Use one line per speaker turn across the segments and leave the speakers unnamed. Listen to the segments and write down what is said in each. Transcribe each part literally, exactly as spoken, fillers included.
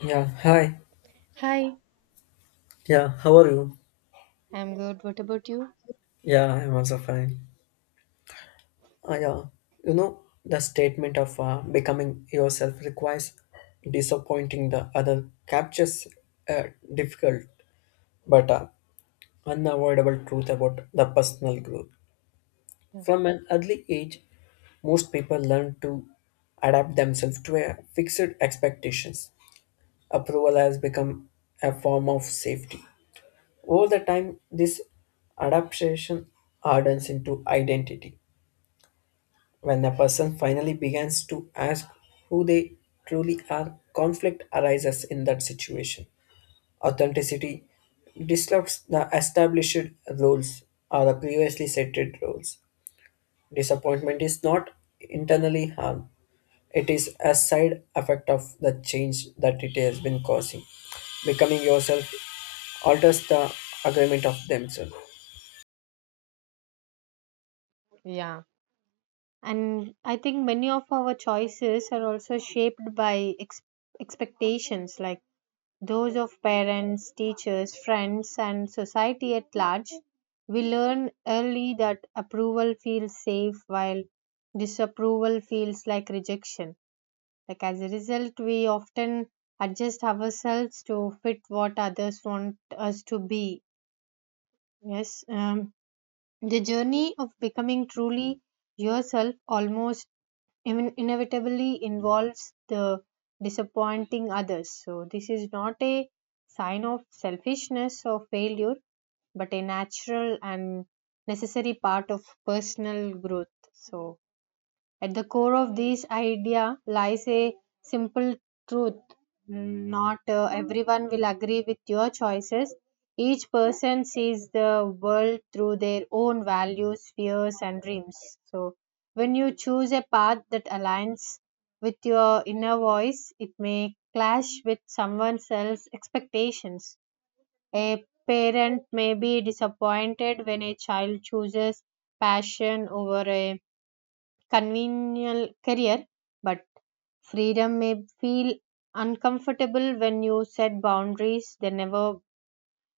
Yeah, hi.
Hi,
Yeah, how are you?
I'm good. What about you?
Yeah, I'm also fine. Uh, yeah, you know, the statement of uh, becoming yourself requires disappointing the other, captures a difficult but uh, unavoidable truth about the personal growth.
Yeah.
From an early age, most people learn to adapt themselves to a fixed expectations. Approval has become a form of safety. Over the time, this adaptation hardens into identity. When a person finally begins to ask who they truly are, conflict arises in that situation. Authenticity disrupts the established roles or the previously setted roles. Disappointment is not internally harm, it is a side effect of the change that it has been causing. Becoming yourself alters the agreement of themselves.
Yeah. And I think many of our choices are also shaped by ex- expectations, like those of parents, teachers, friends, and society at large. We learn early that approval feels safe, while disapproval feels like rejection. Like, as a result, we often adjust ourselves to fit what others want us to be. Yes. Um, The journey of becoming truly yourself almost in- inevitably involves the disappointing others. So this is not a sign of selfishness or failure, but a natural and necessary part of personal growth. So, at the core of this idea lies a simple truth. Not uh, Everyone will agree with your choices. Each person sees the world through their own values, fears, and dreams. So, when you choose a path that aligns with your inner voice, it may clash with someone else's expectations. A parent may be disappointed when a child chooses passion over a convenient career, but freedom may feel uncomfortable when you set boundaries they never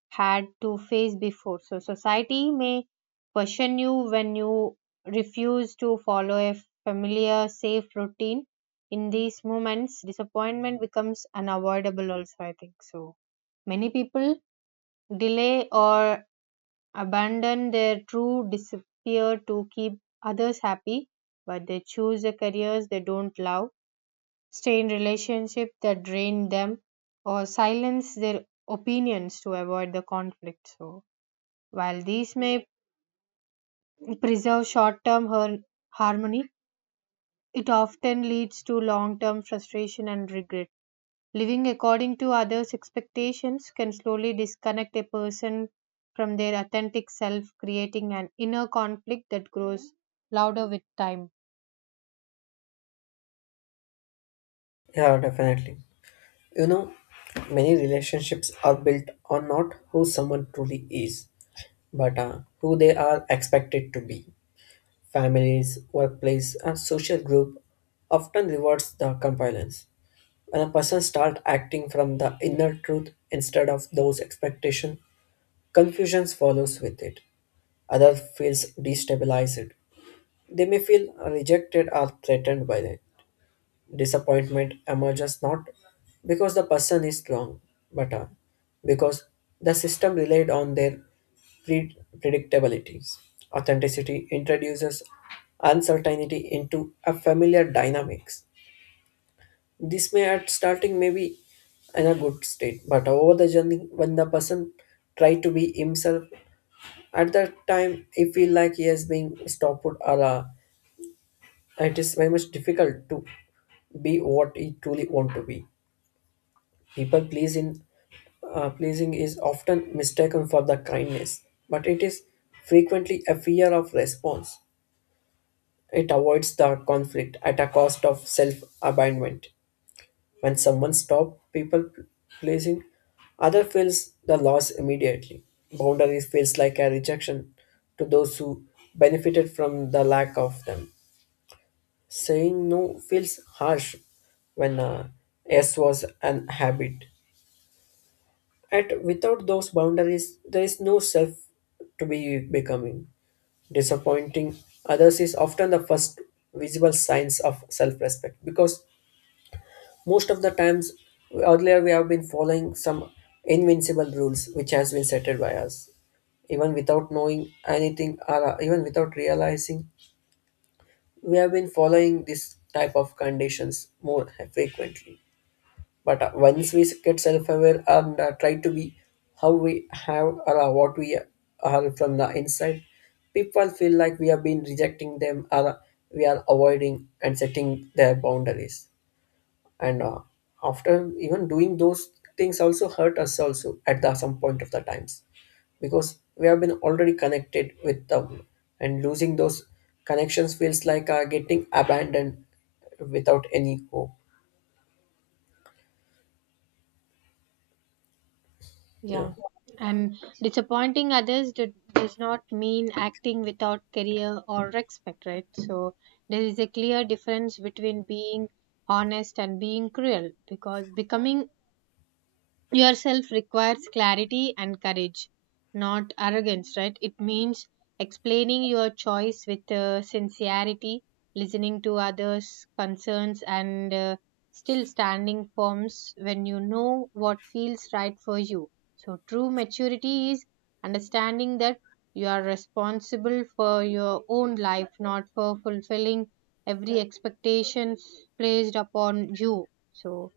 had to face before. So, society may question you when you refuse to follow a familiar, safe routine. In these moments, disappointment becomes unavoidable, also, I think so. Many people delay or abandon their true disappear to keep others happy, but they choose the careers they don't love, stay in relationships that drain them, or silence their opinions to avoid the conflict. So, while these may preserve short term harmony, it often leads to long term frustration and regret. Living according to others' expectations can slowly disconnect a person from their authentic self, creating an inner conflict that grows louder with time.
Yeah, definitely. You know, many relationships are built on not who someone truly is, but uh, who they are expected to be. Families, workplace, and social group often rewards the compliance. When a person starts acting from the inner truth instead of those expectations, confusions follows with it. Other feels destabilized. They may feel rejected or threatened by it. Disappointment emerges not because the person is wrong, but uh, because the system relied on their pre- predictabilities. Authenticity introduces uncertainty into a familiar dynamics. This may at starting may be in a good state, but over the journey, when the person try to be himself, at that time he feel like he is being stopped or uh, it is very much difficult to be what he truly want to be. People pleasing, uh, pleasing is often mistaken for the kindness, but it is frequently a fear of response. It avoids the conflict at a cost of self abandonment. When someone stops people pleasing, other feels the loss immediately. Boundaries feels like a rejection to those who benefited from the lack of them. Saying no feels harsh when uh, yes was an habit. At without those boundaries, there is no self to be becoming. Disappointing others is often the first visible signs of self-respect because most of the times earlier we have been following some invincible rules which has been settled by us even without knowing anything or uh, even without realizing we have been following this type of conditions more frequently but uh, once we get self-aware and uh, try to be how we have or uh, what we are from the inside, people feel like we have been rejecting them or uh, we are avoiding and setting their boundaries and uh, after even doing those things also hurt us also at the, some point of the times because we have been already connected with them and losing those connections feels like uh, getting abandoned without any hope. Yeah.
Yeah. And disappointing others do, does not mean acting without career or respect, right? So there is a clear difference between being honest and being cruel, because becoming yourself requires clarity and courage, not arrogance, right? It means explaining your choice with uh, sincerity, listening to others' concerns, and uh, still standing firms when you know what feels right for you. So, true maturity is understanding that you are responsible for your own life, not for fulfilling every expectation placed upon you. So,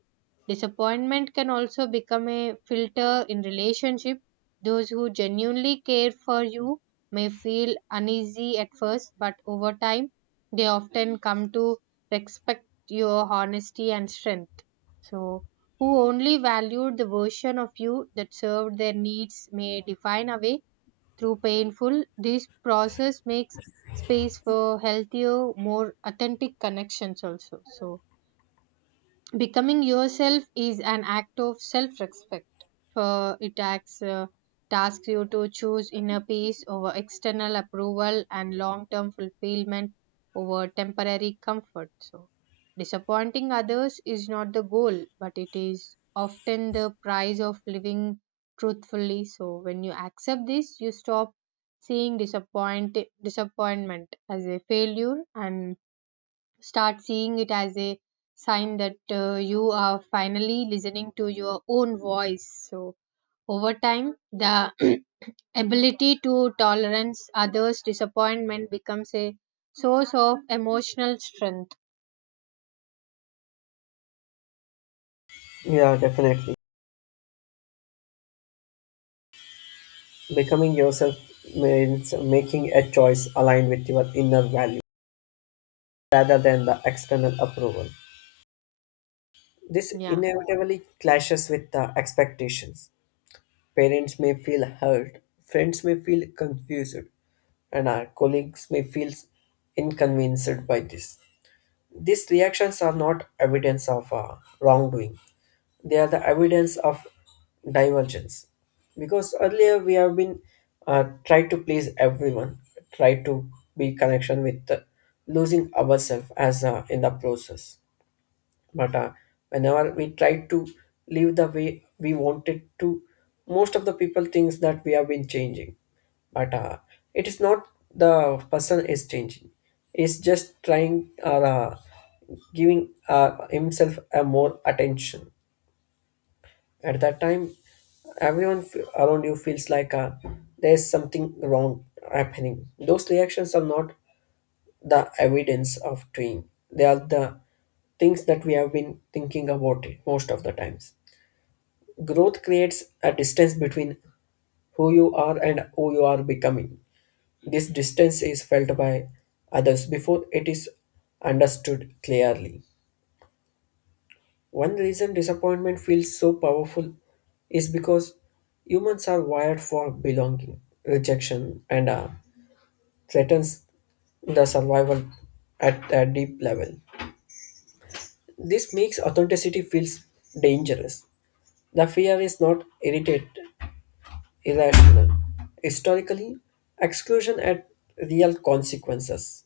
disappointment can also become a filter in relationship. Those who genuinely care for you may feel uneasy at first, but over time, they often come to respect your honesty and strength. So, who only valued the version of you that served their needs may define away through painful. This process makes space for healthier, more authentic connections also. So, becoming yourself is an act of self respect, for it acts, uh, tasks you to choose inner peace over external approval and long term fulfillment over temporary comfort. So, disappointing others is not the goal, but it is often the price of living truthfully. So, when you accept this, you stop seeing disappoint- disappointment as a failure and start seeing it as a sign that uh, you are finally listening to your own voice. So, over time, the ability to tolerance others' disappointment becomes a source of emotional strength.
Yeah, definitely. Becoming yourself means making a choice aligned with your inner value rather than the external approval. This
Yeah,
inevitably clashes with the expectations. Parents may feel hurt, friends may feel confused, and our colleagues may feel inconvenienced by this. These reactions are not evidence of uh, wrongdoing, they are the evidence of divergence because earlier we have been uh, tried to please everyone, tried to be connection with the, losing ourselves as uh, in the process, but uh, whenever we try to live the way we wanted to, most of the people thinks that we have been changing, but uh, it is not the person is changing, is just trying uh, uh, giving uh, himself a more attention. At that time, everyone f- around you feels like uh, there's something wrong happening. Those reactions are not the evidence of doing. They are the things that we have been thinking about it most of the times. Growth creates a distance between who you are and who you are becoming. This distance is felt by others before it is understood clearly. One reason disappointment feels so powerful is because humans are wired for belonging, rejection, and uh, threatens the survival at a deep level. This makes authenticity feels dangerous. The fear is not irritated, irrational. Historically, exclusion had real consequences.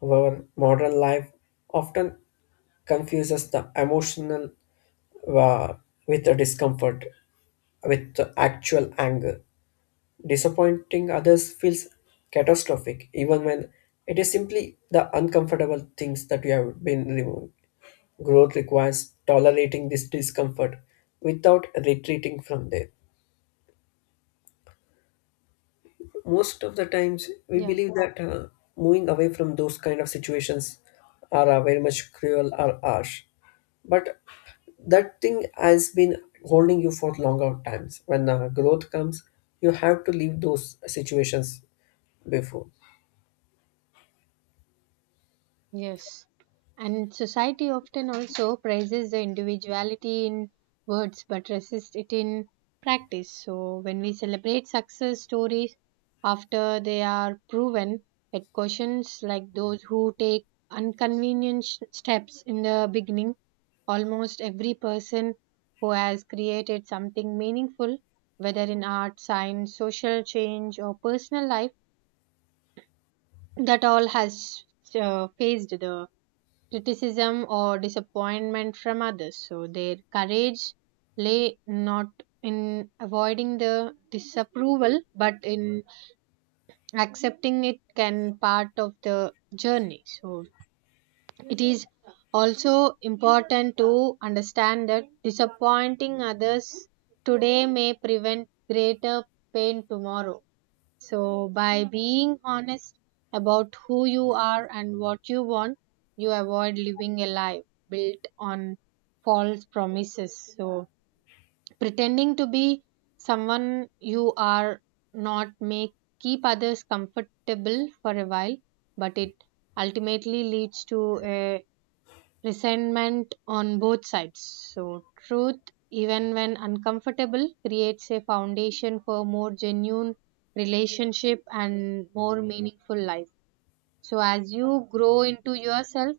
However, modern life often confuses the emotional uh, with the discomfort with the actual anger. Disappointing others feels catastrophic, even when it is simply the uncomfortable things that you have been removing. Growth requires tolerating this discomfort without retreating from there. Most of the times we
yeah.
believe that uh, moving away from those kind of situations are uh, very much cruel or harsh, but that thing has been holding you for longer times. When uh, growth comes, you have to leave those situations before.
Yes. And society often also praises the individuality in words but resists it in practice. So, when we celebrate success stories after they are proven, it cautions like those who take inconvenient sh- steps in the beginning. Almost every person who has created something meaningful, whether in art, science, social change, or personal life, that all has uh, faced the criticism or disappointment from others. So their courage lay not in avoiding the disapproval but in accepting it can part of the journey. So it is also important to understand that disappointing others today may prevent greater pain tomorrow. So, by being honest about who you are and what you want, you avoid living a life built on false promises. So, pretending to be someone you are not may keep others comfortable for a while, but it ultimately leads to a resentment on both sides. So, truth, even when uncomfortable, creates a foundation for more genuine relationship and more meaningful life. So, as you grow into yourself,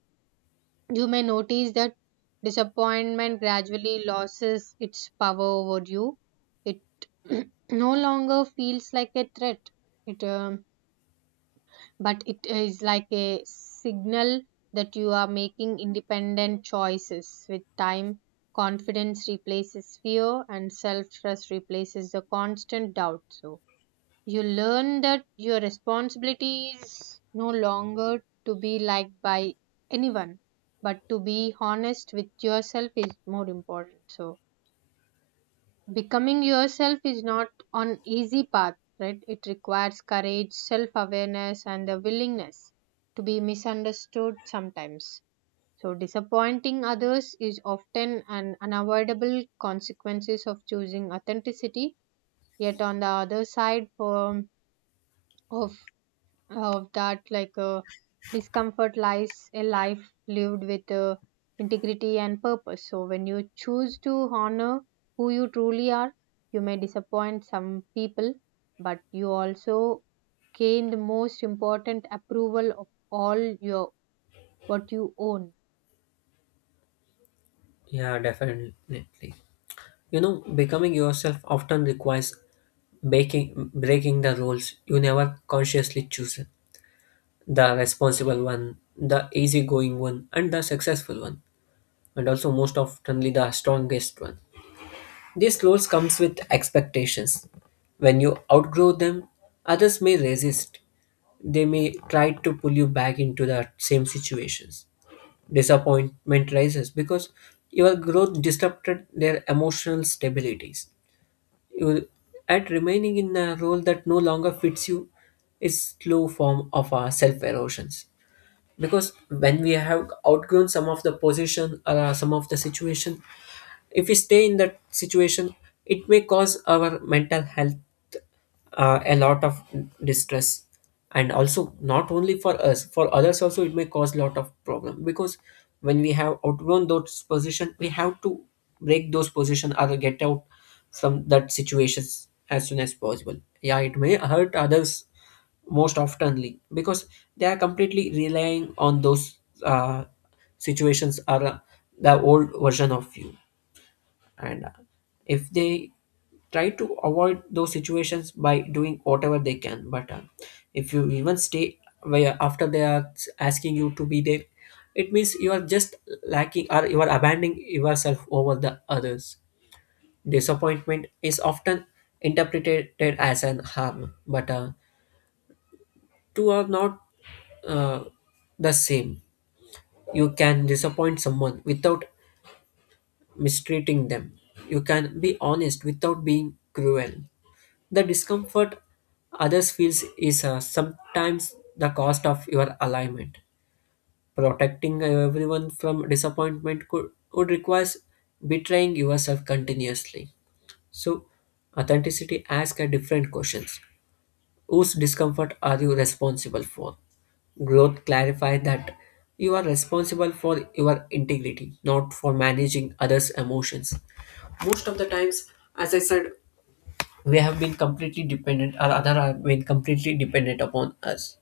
you may notice that disappointment gradually loses its power over you. It no longer feels like a threat. It um, But it is like a signal that you are making independent choices. With time, confidence replaces fear and self trust replaces the constant doubt. So you learn that your responsibility is no longer to be liked by anyone, but to be honest with yourself is more important. So becoming yourself is not an easy path, right? It requires courage, self awareness, and the willingness to be misunderstood sometimes. So disappointing others is often an unavoidable consequences of choosing authenticity, yet on the other side for, of of that like uh, discomfort lies a life lived with uh, integrity and purpose. So when you choose to honor who you truly are, you may disappoint some people, but you also gain the most important approval of all, your what you own.
Yeah, definitely. You know, becoming yourself often requires breaking breaking the roles you never consciously choose. The responsible one, the easygoing one, and the successful one, and also most oftenly the strongest one. These roles comes with expectations. When you outgrow them, others may resist. They may try to pull you back into the same situations. Disappointment rises because your growth disrupted their emotional stabilities. You, at remaining in a role that no longer fits you is slow form of our self erosions, because when we have outgrown some of the position or uh, some of the situation, if we stay in that situation it may cause our mental health uh, a lot of distress, and also not only for us, for others also it may cause lot of problem, because when we have outgrown those position we have to break those position or get out from that situations as soon as possible. Yeah, it may hurt others most oftenly because they are completely relying on those uh, situations are uh, the old version of you, and uh, if they try to avoid those situations by doing whatever they can, but uh, if you even stay where after they are asking you to be there, it means you are just lacking or you are abandoning yourself over the others. Disappointment is often interpreted as an harm, but uh, two are not uh, the same. You can disappoint someone without mistreating them. You can be honest without being cruel. The discomfort others feels is uh, sometimes the cost of your alignment. Protecting everyone from disappointment could would requires betraying yourself continuously. So, authenticity asks a different questions. Whose discomfort are you responsible for? Growth clarifies that you are responsible for your integrity, not for managing others' emotions. Most of the times, as I said, we have been completely dependent, or other have been completely dependent upon us.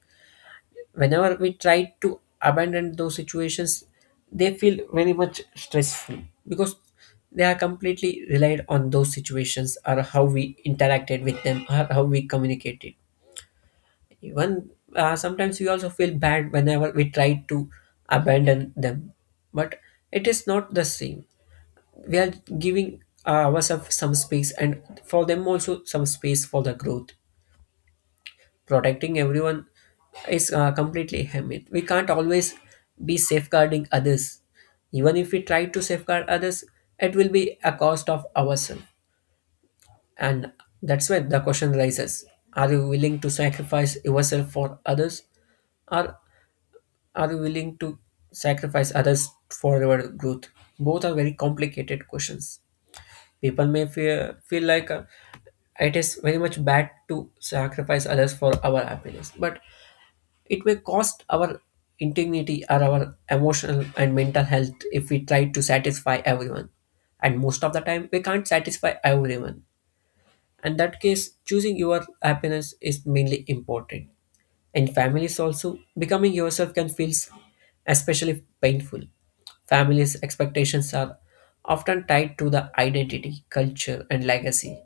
Whenever we try to abandon those situations, they feel very much stressful because they are completely relied on those situations or how we interacted with them or how we communicated. Even uh, sometimes we also feel bad whenever we try to abandon them, but it is not the same. We are giving uh, ourselves some space, and for them also some space for the growth. Protecting everyone is uh, completely hamid. We can't always be safeguarding others. Even if we try to safeguard others, it will be a cost of ourselves. And that's where the question arises. Are you willing to sacrifice yourself for others? Or are you willing to sacrifice others for your growth? Both are very complicated questions. People may feel, feel like uh, it is very much bad to sacrifice others for our happiness, but it may cost our integrity or our emotional and mental health if we try to satisfy everyone. And most of the time, we can't satisfy everyone. In that case, choosing your happiness is mainly important. And families also, becoming yourself can feel especially painful. Families' expectations are often tied to the identity, culture, and legacy.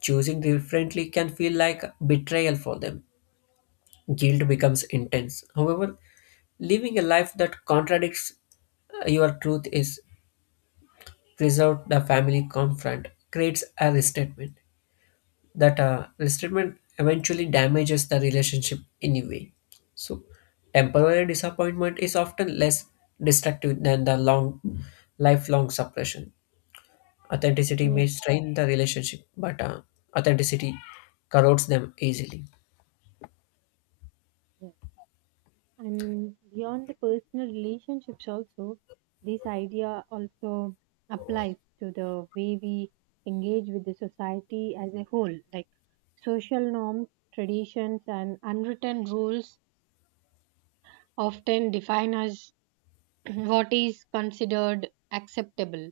Choosing differently can feel like betrayal for them. Guilt becomes intense. However, living a life that contradicts uh, your truth is preserved the family confront creates a restatement that uh, resentment eventually damages the relationship anyway. So, temporary disappointment is often less destructive than the long, lifelong suppression. Authenticity may
Yeah,
strain the relationship, but uh, authenticity corrodes them easily.
yeah. And beyond the personal relationships, also, this idea also applies to the way we engage with the society as a whole. Like social norms, traditions, and unwritten rules often define us what is considered acceptable.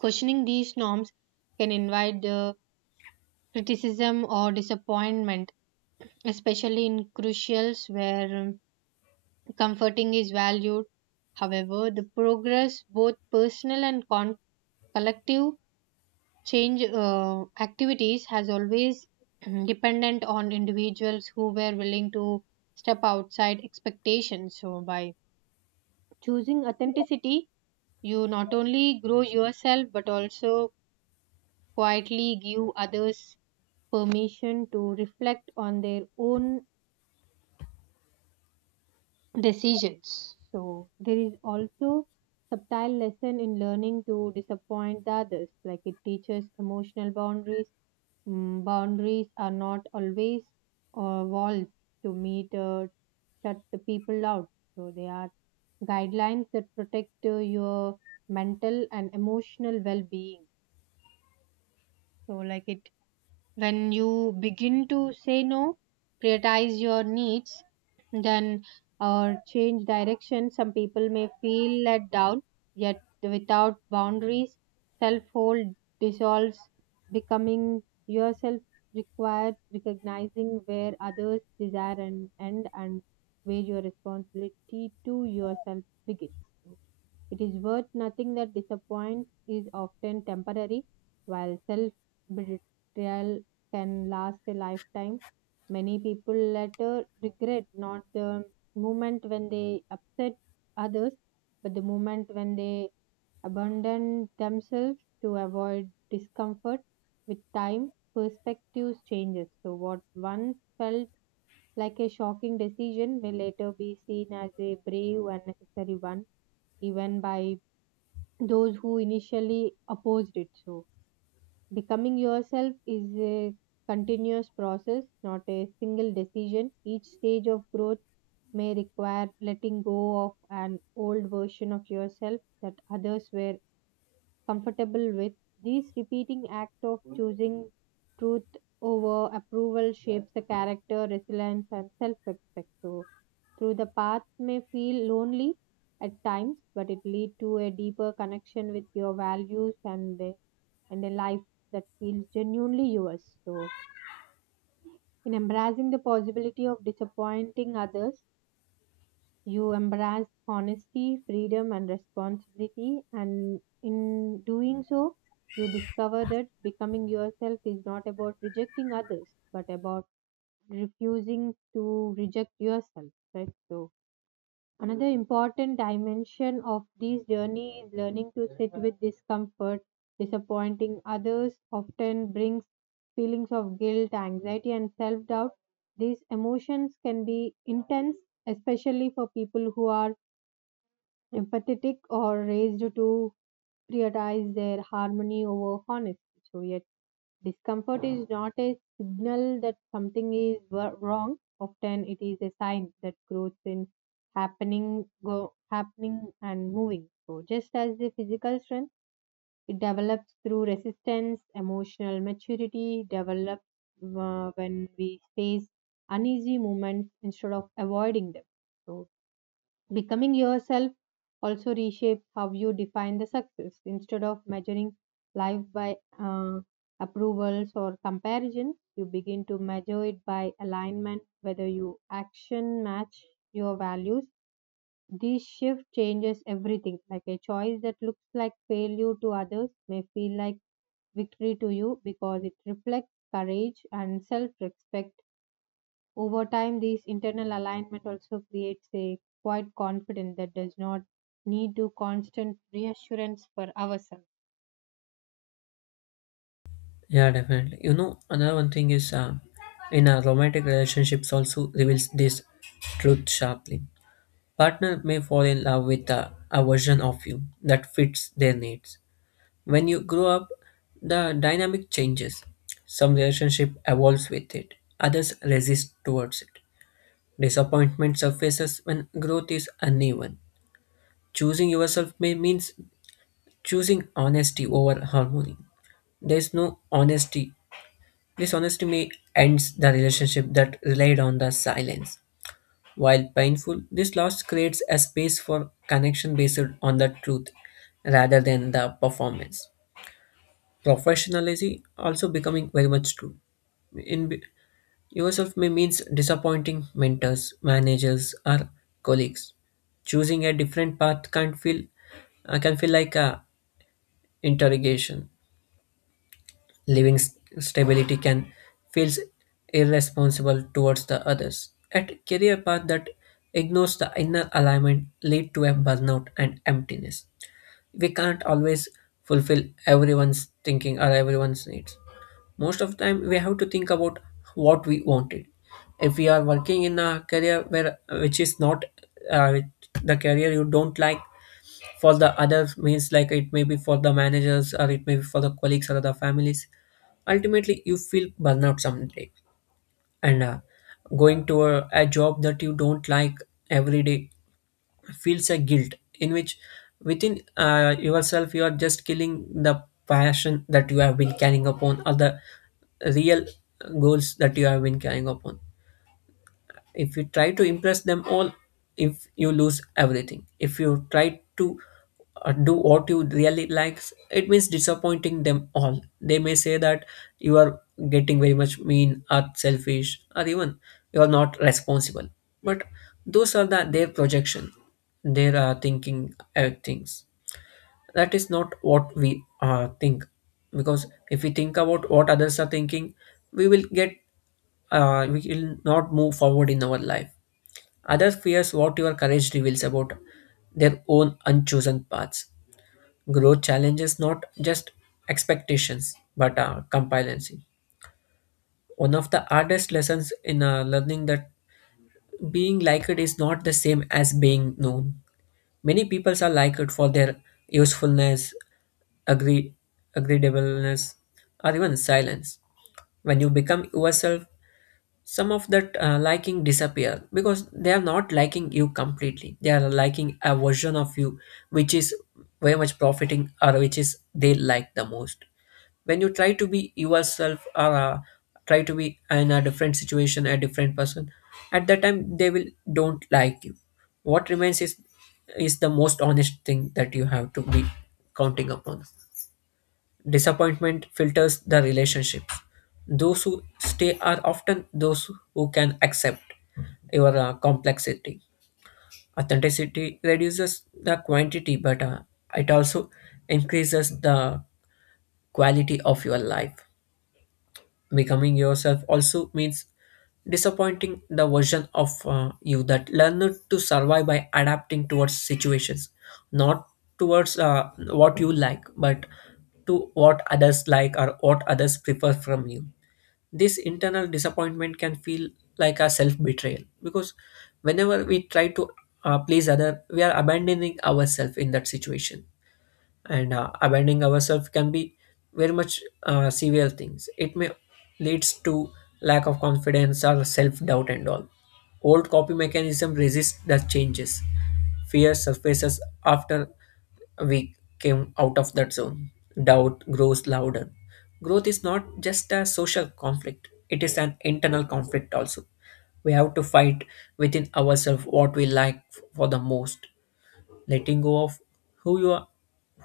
Questioning these norms can invite the criticism or disappointment, especially in crucials where um, comforting is valued. However, the progress, both personal and con- collective change uh, activities, has always dependent on individuals who were willing to step outside expectations. So, by choosing authenticity, you not only grow yourself but also quietly give others permission to reflect on their own decisions. So there is also subtle lesson in learning to disappoint the others. Like it teaches emotional boundaries. Mm, boundaries are not always uh, walls to meet uh, shut the people out. So they are guidelines that protect uh, your mental and emotional well-being. So like it, when you begin to say no, prioritize your needs, then or change direction, some people may feel let down, yet without boundaries, self hold dissolves. Becoming yourself required recognizing where others desire and end and where your responsibility to yourself begins. It is worth noting that disappointment is often temporary, while self betrayal can last a lifetime. Many people later regret not the moment when they upset others, but the moment when they abandon themselves to avoid discomfort. With time, perspectives changes. So what once felt like a shocking decision may later be seen as a brave and necessary one, even by those who initially opposed it. So, becoming yourself is a continuous process, not a single decision. Each stage of growth may require letting go of an old version of yourself that others were comfortable with. This repeating act of choosing truth over approval shapes the character, resilience, and self respect. So, through the path may feel lonely at times, but it leads to a deeper connection with your values and the, and a life that feels genuinely yours. So, in embracing the possibility of disappointing others, you embrace honesty, freedom, and responsibility, and in doing so, you discover that becoming yourself is not about rejecting others, but about refusing to reject yourself. Right? So, another important dimension of this journey is learning to sit with discomfort. Disappointing others often brings feelings of guilt, anxiety, and self doubt. These emotions can be intense, especially for people who are empathetic or raised to prioritize their harmony over honesty. So, yet discomfort is not a signal that something is wo- wrong. Often, it is a sign that growth is happening, go, happening and moving. So, just as the physical strength, it develops through resistance. Emotional maturity develops uh, when we face uneasy moments instead of avoiding them. So, becoming yourself also reshapes how you define the success. Instead of measuring life by uh, approvals or comparison, you begin to measure it by alignment, whether you action match your values. This shift changes everything. Like a choice that looks like failure to others may feel like victory to you because it reflects courage and self respect. Over time, this internal alignment also creates a quiet confidence that does not need to constant reassurance for ourselves.
Yeah, definitely. You know, another one thing is uh, in a romantic relationships also reveals this truth sharply. Partner may fall in love with uh, a version of you that fits their needs. When you grow up, the dynamic changes. Some relationship evolves with it, others resist towards it. Disappointment surfaces when growth is uneven. Choosing yourself may means choosing honesty over harmony. There's no honesty. This honesty may ends the relationship that relied on the silence. While painful, this loss creates a space for connection based on the truth rather than the performance. Professionalism also becoming very much true. In b- Yourself may means disappointing mentors, managers, or colleagues. Choosing a different path can feel uh, can feel like a interrogation. Living s- Stability can feels irresponsible towards the others. At career path that ignores the inner alignment lead to a burnout and emptiness. We can't always fulfill everyone's thinking or everyone's needs. Most of the time we have to think about what we wanted. If we are working in a career where which is not uh, which- the career you don't like, for the other means like it may be for the managers or it may be for the colleagues or the families, ultimately you feel burnout someday, and uh, going to a, a job that you don't like every day feels a guilt in which within uh, yourself you are just killing the passion that you have been carrying upon or the real goals that you have been carrying upon. If you try to impress them all, if you lose everything, if you try to uh, do what you really like, it means disappointing them all. They may say that you are getting very much mean or selfish or even you are not responsible, but those are the their projection, their uh, thinking uh, things, that is not what we uh, think, because if we think about what others are thinking, we will get uh, we will not move forward in our life. Others fears what your courage reveals about their own unchosen paths. Growth challenges not just expectations but uh, compliancy. One of the hardest lessons in uh, learning that being liked is not the same as being known. Many peoples are liked for their usefulness, agree, agreeableness, or even silence. When you become yourself, some of that uh, liking disappear, because they are not liking you completely, they are liking a version of you which is very much profiting or which is they like the most. When you try to be yourself or uh, try to be in a different situation, a different person, at that time they will don't like you. What remains is is the most honest thing that you have to be counting upon. Disappointment filters the relationships. Those who stay are often those who can accept your uh, complexity. Authenticity reduces the quantity, but uh, it also increases the quality of your life. Becoming yourself also means disappointing the version of uh, you that learned to survive by adapting towards situations, not towards uh, what you like, but to what others like or what others prefer from you. This internal disappointment can feel like a self betrayal, because whenever we try to uh, please other, we are abandoning ourselves in that situation, and uh, abandoning ourselves can be very much uh, severe things. It may leads to lack of confidence or self-doubt, and all old copy mechanism resists the changes. Fear surfaces after we came out of that zone. Doubt grows louder. Growth is not just a social conflict, it is an internal conflict also. We have to fight within ourselves what we like for the most. Letting go of who you are,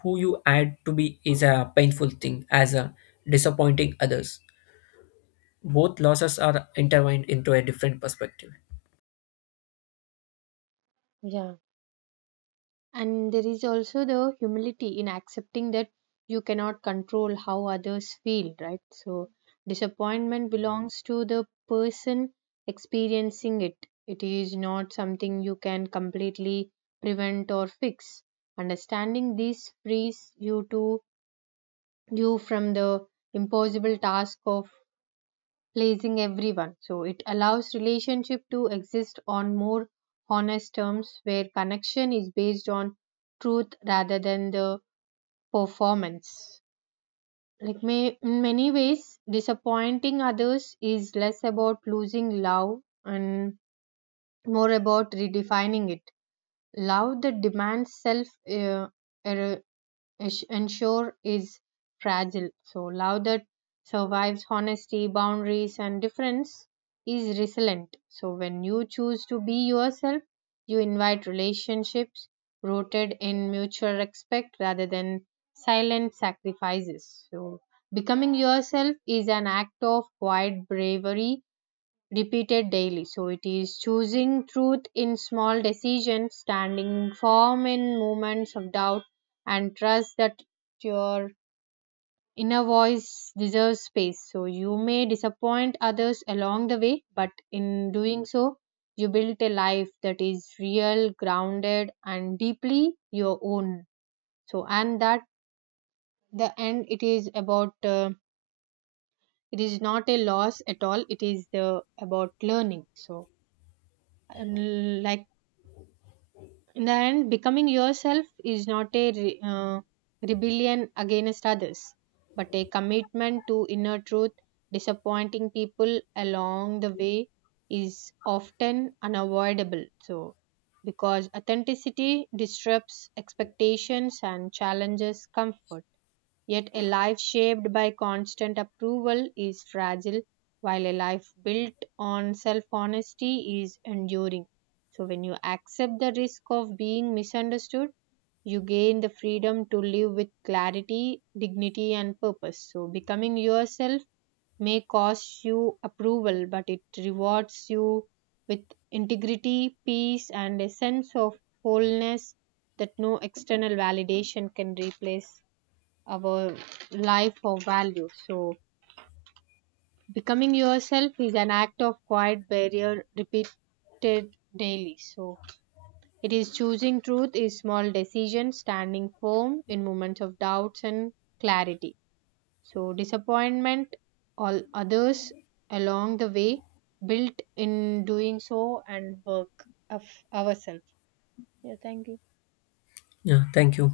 who you had to be, is a painful thing as a disappointing others. Both losses are intertwined into a different perspective.
Yeah. And there is also the humility in accepting that you cannot control how others feel, right? So, disappointment belongs to the person experiencing it. It is not something you can completely prevent or fix. Understanding this frees you to you from the impossible task of pleasing everyone. So it allows relationship to exist on more honest terms, where connection is based on truth rather than the performance. Like may, in many ways, disappointing others is less about losing love and more about redefining it. Love that demands self uh, er- ish- ensure is fragile. So, love that survives honesty, boundaries, and difference is resilient. So, when you choose to be yourself, you invite relationships rooted in mutual respect rather than silent sacrifices. So, becoming yourself is an act of quiet bravery repeated daily. So it is choosing truth in small decisions, standing firm in moments of doubt, and trust that your inner voice deserves space. So you may disappoint others along the way, but in doing so, you built a life that is real, grounded, and deeply your own. So, and that the end, it is about. Uh, it is not a loss at all. It is the about learning. So, and like then becoming yourself is not a re- uh, rebellion against others, but a commitment to inner truth. Disappointing people along the way is often unavoidable. So, because authenticity disrupts expectations and challenges comfort. Yet a life shaped by constant approval is fragile, while a life built on self honesty is enduring. So, when you accept the risk of being misunderstood, you gain the freedom to live with clarity, dignity, and purpose. So, becoming yourself may cost you approval, but it rewards you with integrity, peace, and a sense of wholeness that no external validation can replace our life or value. So, becoming yourself is an act of quiet barrier repeated daily. So, it is choosing truth is small decision, standing firm in moments of doubts and clarity. So, disappointment, all others along the way, built in doing so and work of ourselves. Yeah, thank you.
Yeah, thank you.